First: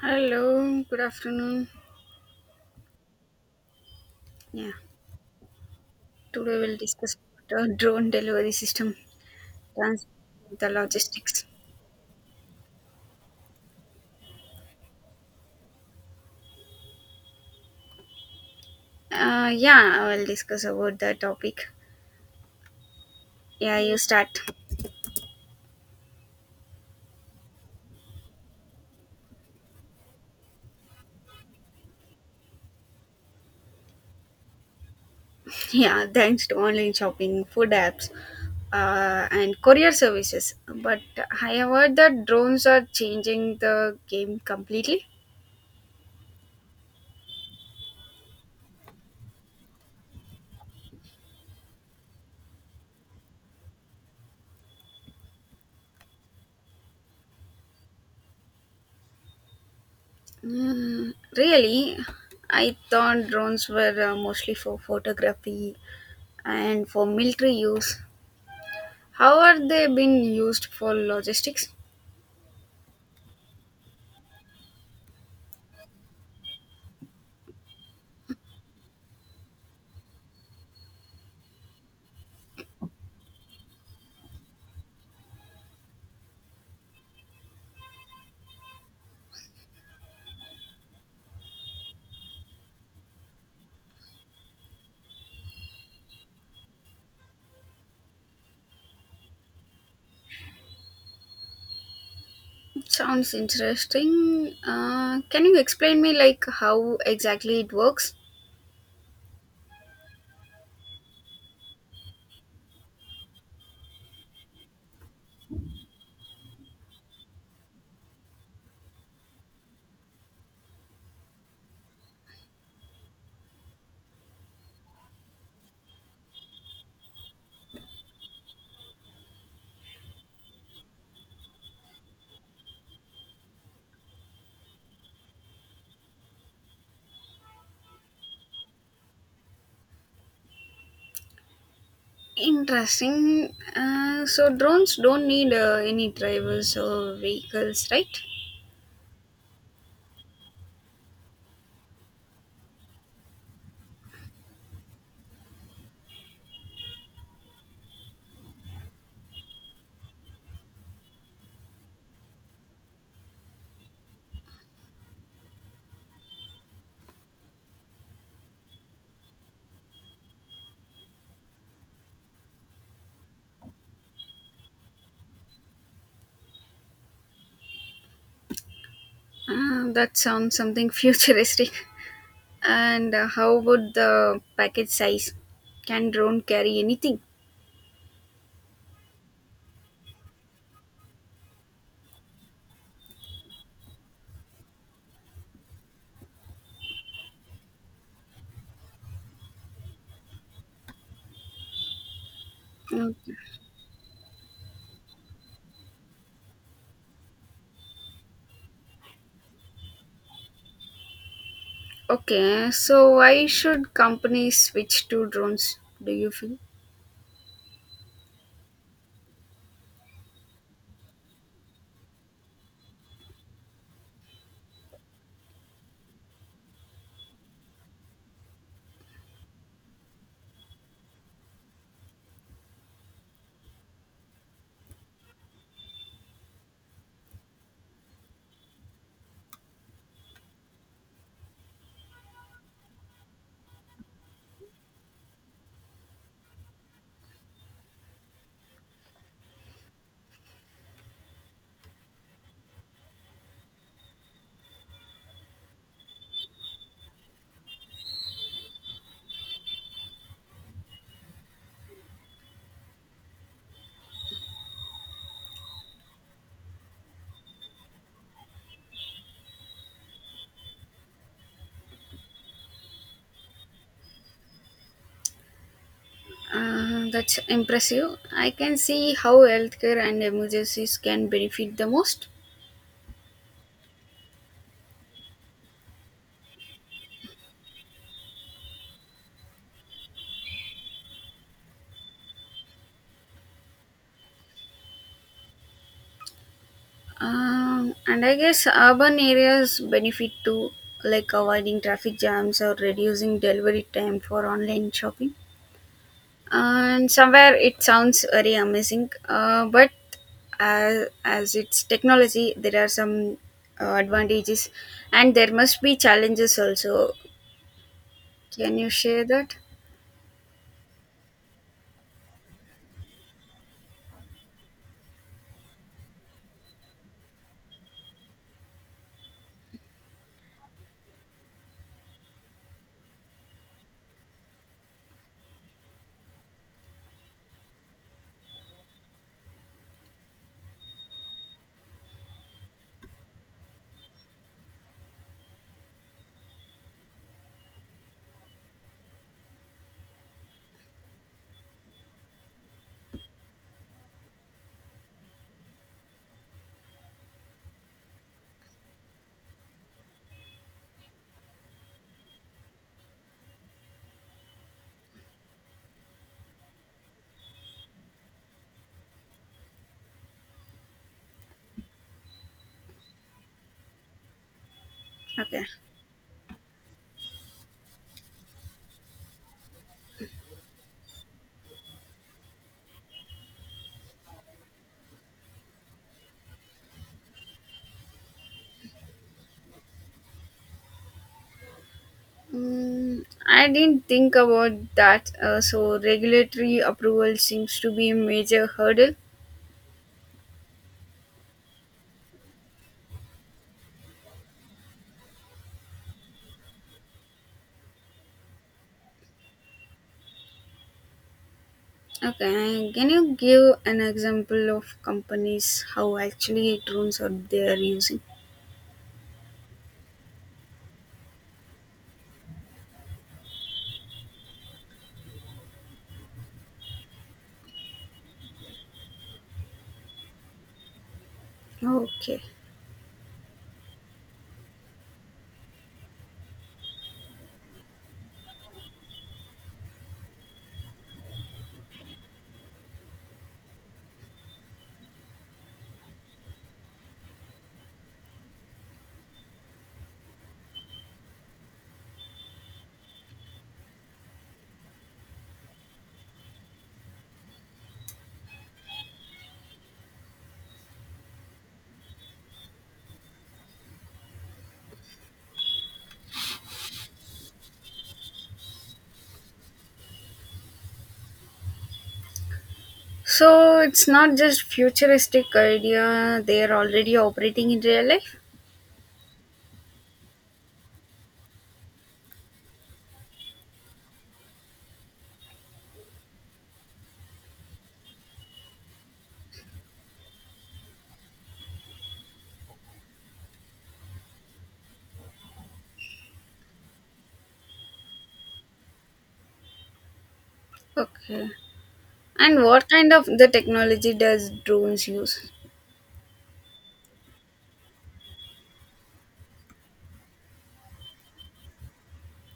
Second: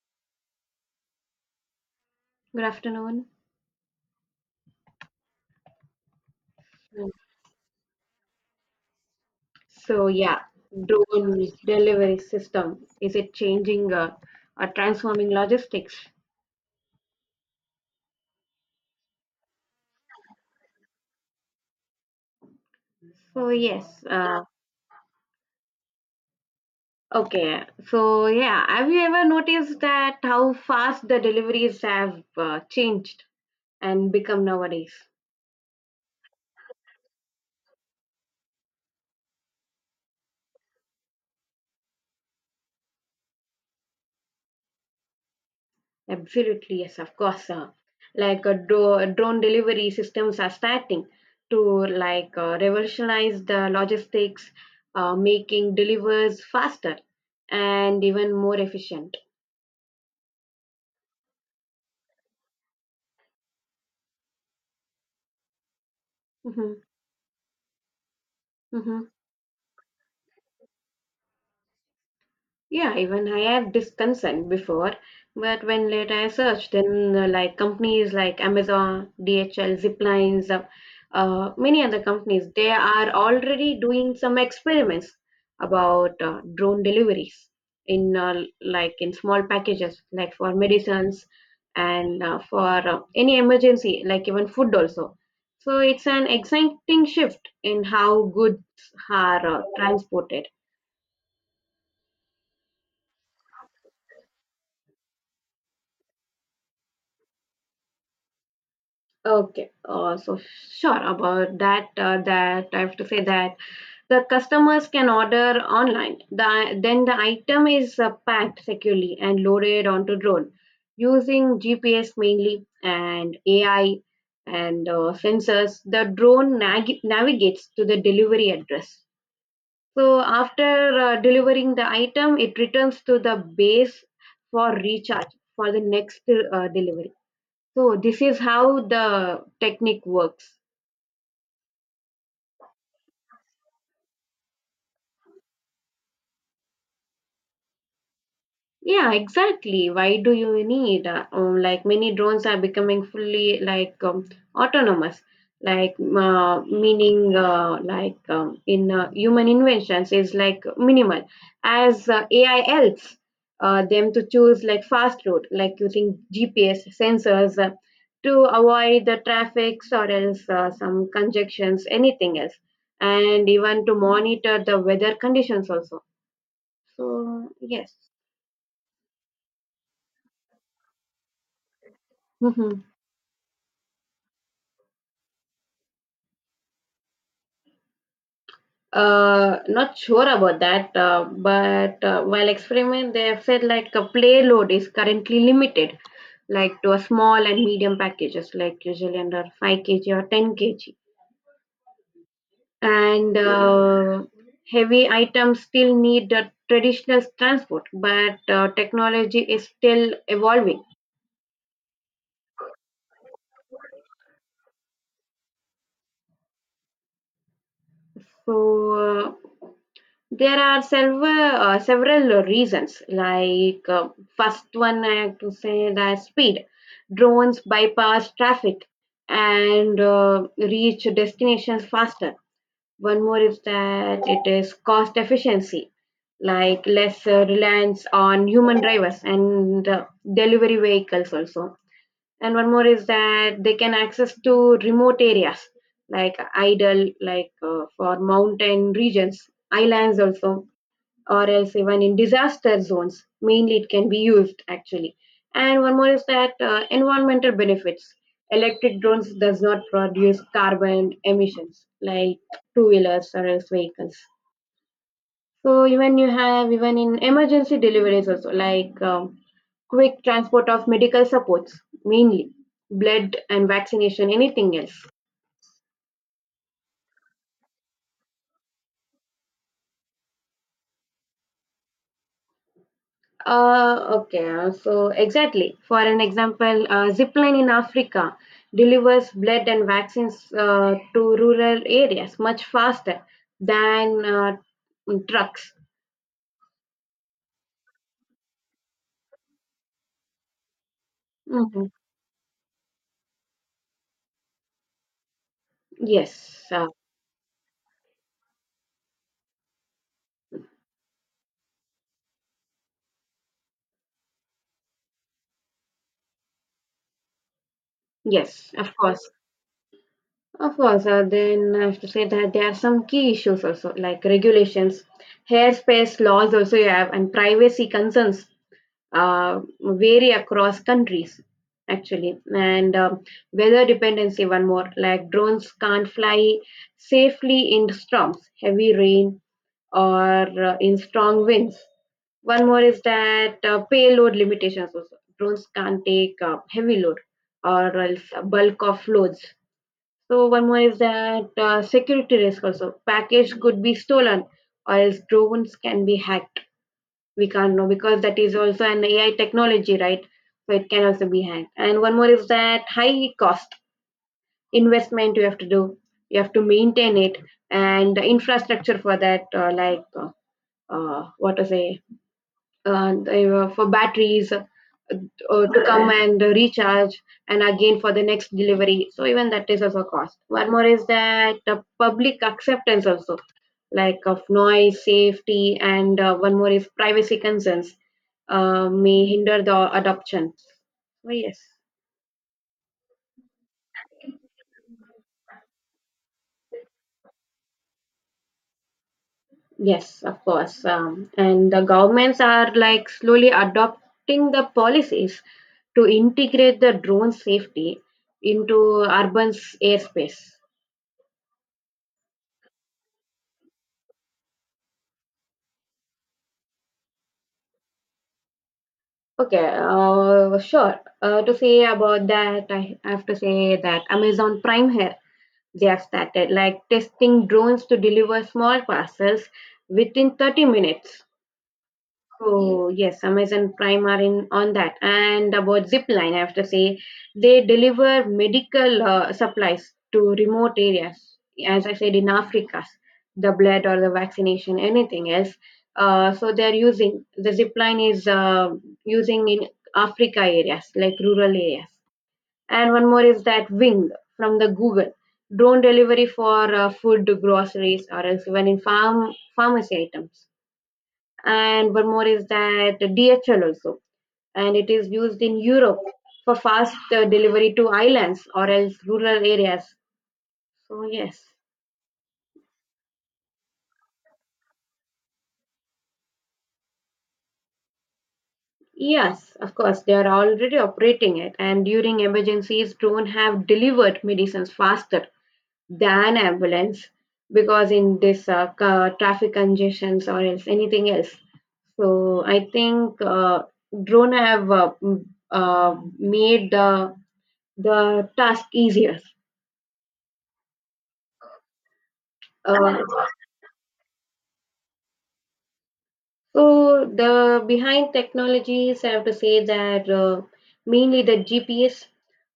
Hello, good afternoon. Good afternoon. Yeah, today we'll Mm. discuss about the drone delivery system, trans- So yeah, the logistics. drone delivery system, is it changing or transforming logistics? Yeah, I will discuss about the topic. So, Yeah, you yes, start. Okay, so yeah, have you ever noticed that how fast the deliveries have changed and become nowadays? Yeah, thanks to online shopping, food apps, and courier services. But I have heard that drones are changing the game completely. Absolutely, yes, of course. Like drone delivery systems are starting to like revolutionize the logistics, making delivers faster and even more efficient. Mm, really, I thought drones were mostly for photography Mhm, and for military use. mhm. How are they being used for logistics? Yeah, even I have this concern before, but when later I searched, then like companies like Amazon, DHL, Ziplines, many other companies, they are already doing some experiments about drone deliveries in like in small packages, like for medicines and for any emergency, like even food also. So it's an exciting shift in how goods are transported. Sounds interesting. Can you explain me like how exactly it works? Okay, so sure about that. That I have to say that the customers can order online. Then the item is packed securely and loaded onto drone using GPS mainly and AI and sensors. The drone navigates to the delivery address. So after delivering the item, it returns to the base for recharge for the next delivery. So this is how the technique works. Interesting. So drones don't need any drivers or vehicles, right? Yeah, exactly. Why do you need? Like many drones are becoming fully like autonomous, like meaning like in human inventions is like minimal. As AI helps them to choose like fast route, like using GPS sensors to avoid the traffics or else some conjunctions, anything else, and even to monitor the weather conditions also. So yes. That sounds something futuristic. And how about the package size? Can drone carry anything? Not sure about that, but while experiment, they have said like a payload is currently limited, like to a small and medium packages, like usually under 5 kg or 10 kg. Mm, And heavy items still need the traditional transport, but technology is still evolving. okay, so why should companies switch to drones? Do you feel? So, there are several reasons. Like first one, I have to say that speed. Drones bypass traffic and reach destinations faster. One more is that it is cost efficiency, like less reliance on human drivers and delivery vehicles also, and one more is that they can access to remote areas like idle like for mountain regions, islands also, or else even in disaster zones, mainly it can be used actually. And one more is that environmental benefits, electric drones does not produce carbon emissions like two wheelers or else vehicles. So even you have even in emergency deliveries also like quick transport of medical supports, mainly blood and vaccination, anything else. That's impressive. I can see how healthcare and emergencies can benefit the most. Okay, so exactly. For an example, zipline in Africa delivers blood and vaccines to rural areas much faster than trucks. And I guess urban areas benefit too, like avoiding Mhm. traffic jams or reducing delivery time for online shopping. Yes, And somewhere it sounds very amazing, but as it's technology, there are some advantages and there must be challenges also. yes, Can you of share course. that? Of course, then I have to say that there are some key issues also, like regulations, airspace laws also you have, and privacy concerns vary across countries, actually. And weather dependency, one more, like drones can't fly safely in storms, heavy rain, or in strong winds. One more is that payload limitations also. Drones can't take heavy load or else bulk of loads. So one more is that security risk also. Package could be stolen, or else drones can be hacked. We can't know because that is also an AI technology, right? So it can also be hacked. And one more is that high cost investment you have to do. You have to maintain it and the infrastructure for that, what to say, they for batteries Okay. To come and recharge and again for the next delivery. So even that is also a cost. One more is that public acceptance also, like of noise safety and one more is privacy concerns may hinder the adoption. So yes. Mm, I didn't think about that. So, regulatory approval seems to be a major hurdle. Yes, of course. And the governments are like slowly adopting the policies to integrate the drone safety into urban airspace. Okay, can you give an example of companies how actually drones are they are using? Okay, sure. To say about that, I have to say that Amazon Prime here, they have started like testing drones to deliver small parcels within 30 minutes. Okay, Oh yes, Amazon Prime are in on that. And about Zipline, I have to say they deliver medical supplies to remote areas, as I said in Africa, the blood or the vaccination, anything else. So they are using the Zipline is using in Africa areas like rural areas. And one more is that Wing from the Google drone delivery for food, groceries, or else even in farm pharmacy items. And one more is that DHL also, and it is used in Europe for fast delivery to islands or else rural areas. So yes, so it's not just futuristic idea; they are already operating in real life. yes, of course they are already operating it, and during emergencies, drone have delivered medicines faster than ambulance because in this traffic congestions or else anything else. So I think drone have made the task easier. Okay, and what kind of Uh, the technology does drones use? so the behind technologies, I have to say that mainly the GPS,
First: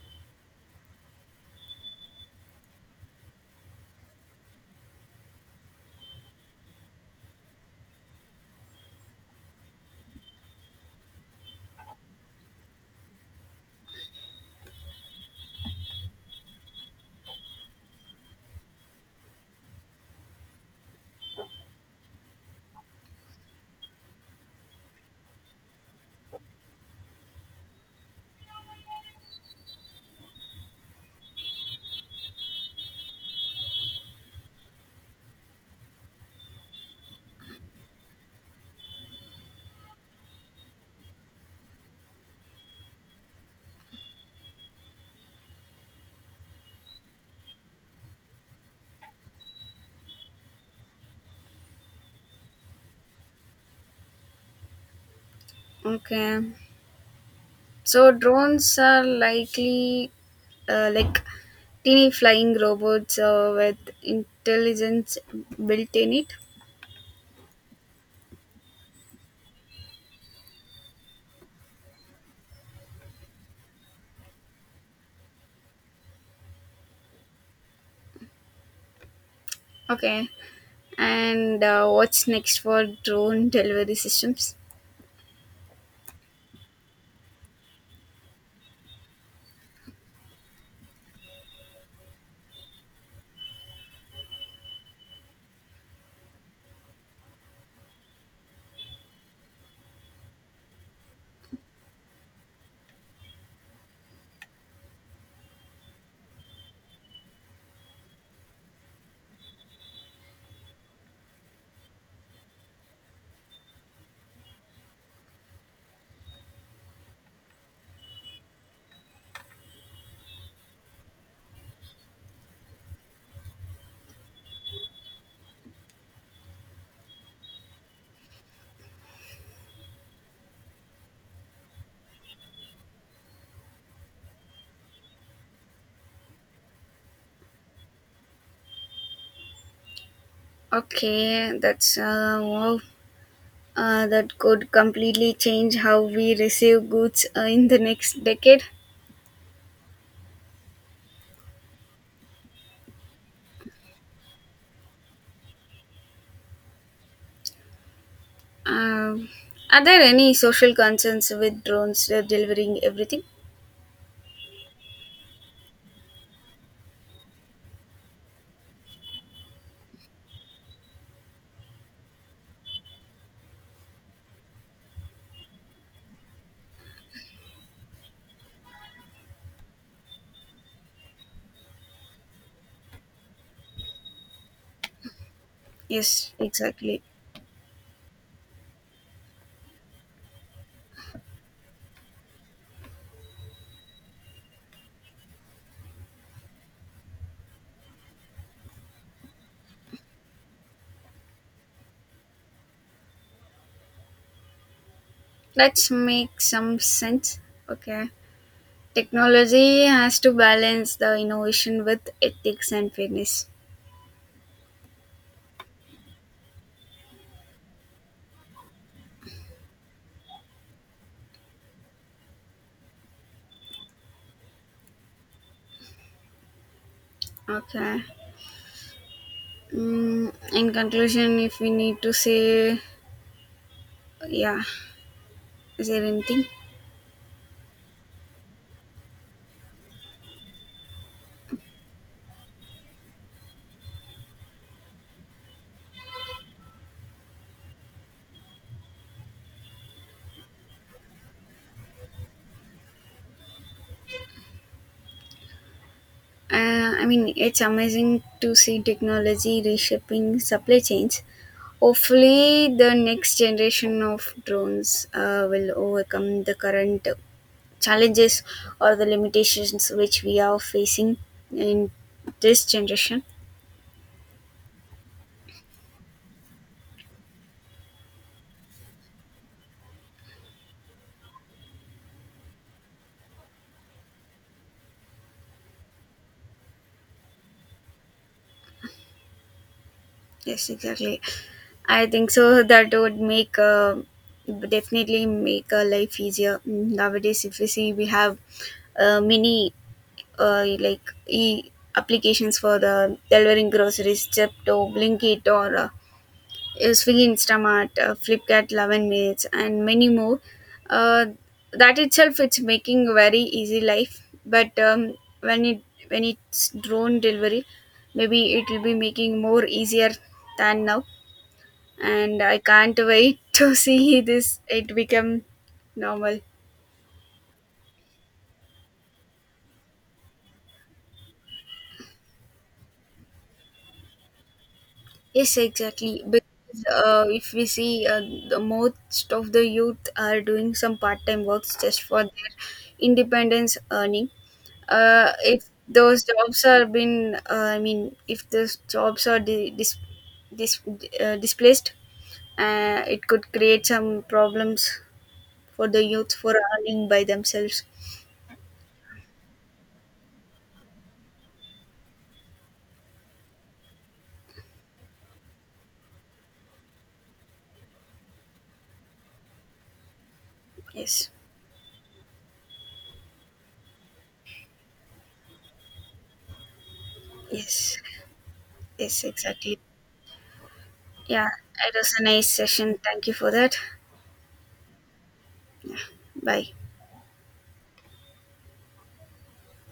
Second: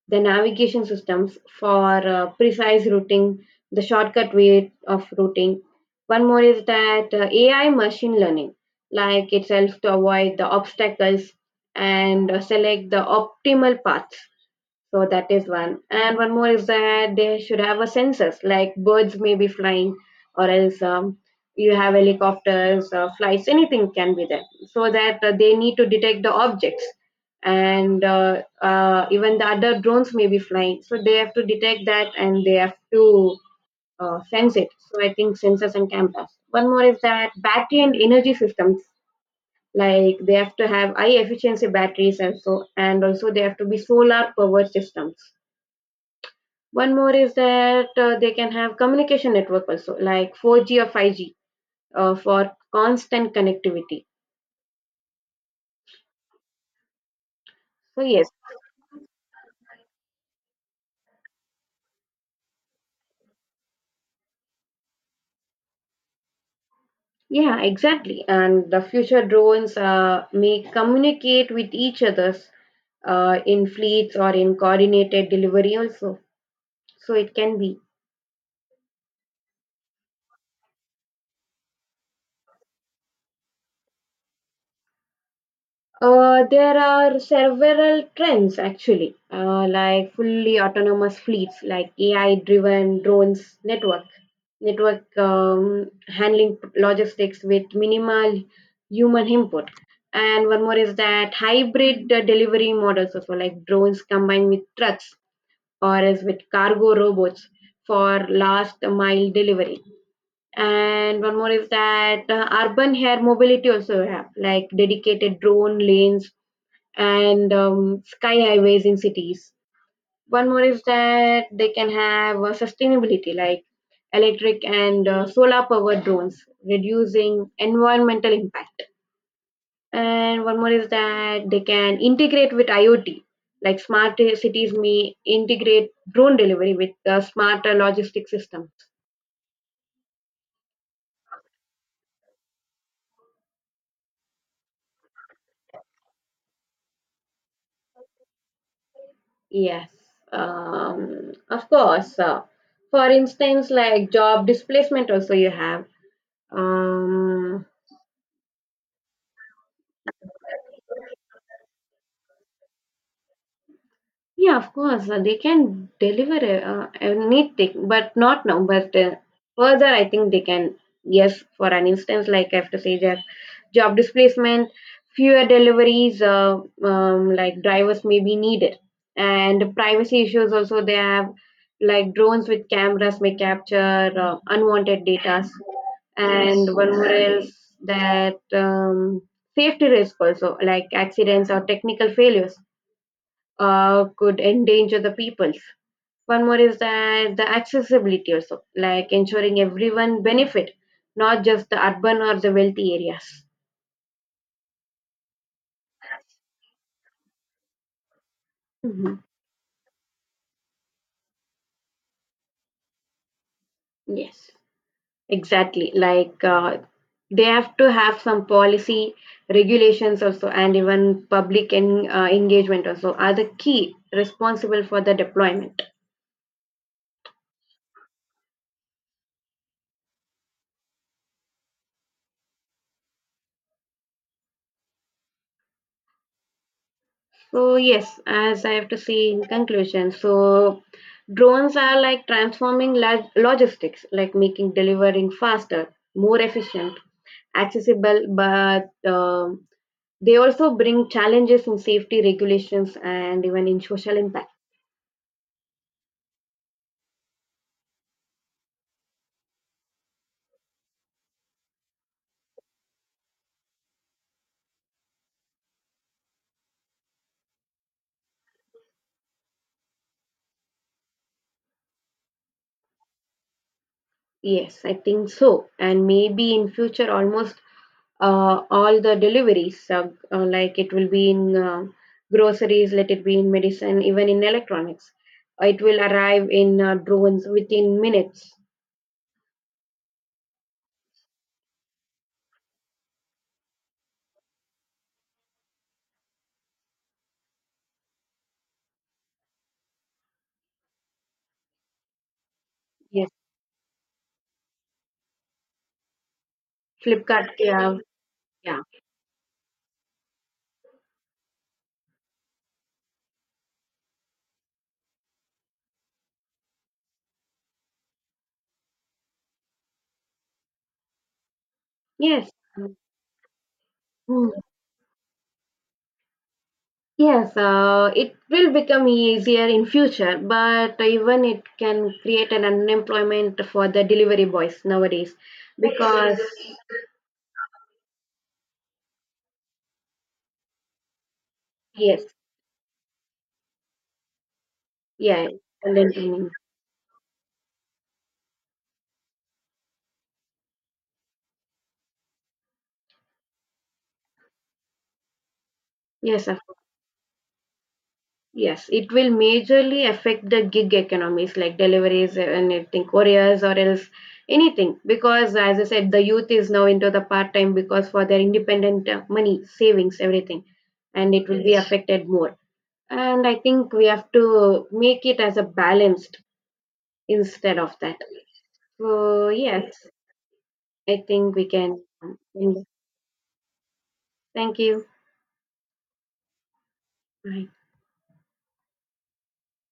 the navigation systems for precise routing, the shortcut way of routing. One more is that AI machine learning, like itself to avoid the obstacles and select the optimal paths. So that is one. And one more is that they should have a census, like birds may be flying, or else you have helicopters, flights, anything can be there. So that they need to detect the objects. And even the other drones may be flying. So they have to detect that and they have to sense it. So I think sensors and cameras. One more is that battery and energy systems. Like they have to have high efficiency batteries also, and also they have to be solar powered systems. One more is that they can have communication network also, like 4G or 5G for constant connectivity. Okay, So so yes, drones are likely like teeny flying robots with intelligence built in it. yeah, exactly. And the future drones may communicate with each others in fleets or in coordinated delivery also. So it can be. Okay. And what's next for drone delivery systems? There are several trends actually, like fully autonomous fleets, like AI-driven drones, network handling logistics with minimal human input, and one more is that hybrid delivery models also, like drones combined with trucks or as with cargo robots for last mile delivery. And one more is that urban air mobility also have like dedicated drone lanes and sky highways in cities. One more is that they can have sustainability like electric and solar powered drones, reducing environmental impact. And one more is that they can integrate with IoT, like smart cities may integrate drone delivery with the smarter logistic system. Okay, that's wow. That could completely change how we receive goods in the next decade. Yes, of course. For instance, like job displacement, also you have. Um, Um, are there any social concerns with drones delivering everything? Yeah, of course, they can deliver anything, but not now. But further, I think they can. Yes, for an instance, like I have to say that job displacement, fewer deliveries, like drivers may be needed, and privacy issues also. They have like drones with cameras may capture unwanted data, Yes, and one exactly. more else that safety risk also, like accidents or technical failures could endanger the peoples. One more is that the accessibility also, like ensuring everyone benefit, not just the urban or the wealthy areas. Let's make some sense. Okay. Hmm. Technology has to balance the innovation with ethics and fairness. Yes. Exactly, like they have to have some policy regulations also, and even public engagement also are the key responsible for the deployment. Okay. Mm, in conclusion, if we need to say, yeah, is there anything? So yes, as I have to say in conclusion, so drones are like transforming logistics, like making delivering faster, more efficient, accessible, but they also bring challenges in safety regulations and even in social impact. I mean, it's amazing to see technology reshaping supply chains. Hopefully, the next generation of drones will overcome the current challenges or the limitations which we are facing in this generation. Yes, I think so. And maybe in future, almost all the deliveries, like it will be in groceries, let it be in medicine, even in electronics. It will arrive in drones within minutes. Yes, exactly. I think so. That would make definitely make our life easier. Mm, nowadays. If we see, we have many like e applications for the Yes, delivering groceries, Chepto, Blinkit, or Swiggy Flipkart. Instamart, Yeah, Flipkart, yeah. Love and Mates, and many more. Uh, that itself, it's making a very easy life. But when it when it's drone delivery, maybe it will be making more easier than now. And Yes. I can't wait to see this Mm. it become normal. Yes, it will become easier in future, but even it can create an unemployment for the delivery boys nowadays Yes, exactly. because Because if we see the most of the youth are doing some part-time works just yes, for their independence earning. Yeah, If and then those training. jobs are been, I mean, if those jobs are dis- displaced, it could create some problems for the youth Yes, for of earning by themselves. yes, it will majorly affect the gig economies like deliveries and anything, couriers or else anything. Because as I said, the youth is now into the part time because for their independent money, savings, everything, Yes, and it will be yes, affected more. And I think we have to make it as a balanced instead of yes, that. yes, So exactly. yes, I Yeah, think we it can. was a nice session. Thank you for that. Thank you. Bye. Bye.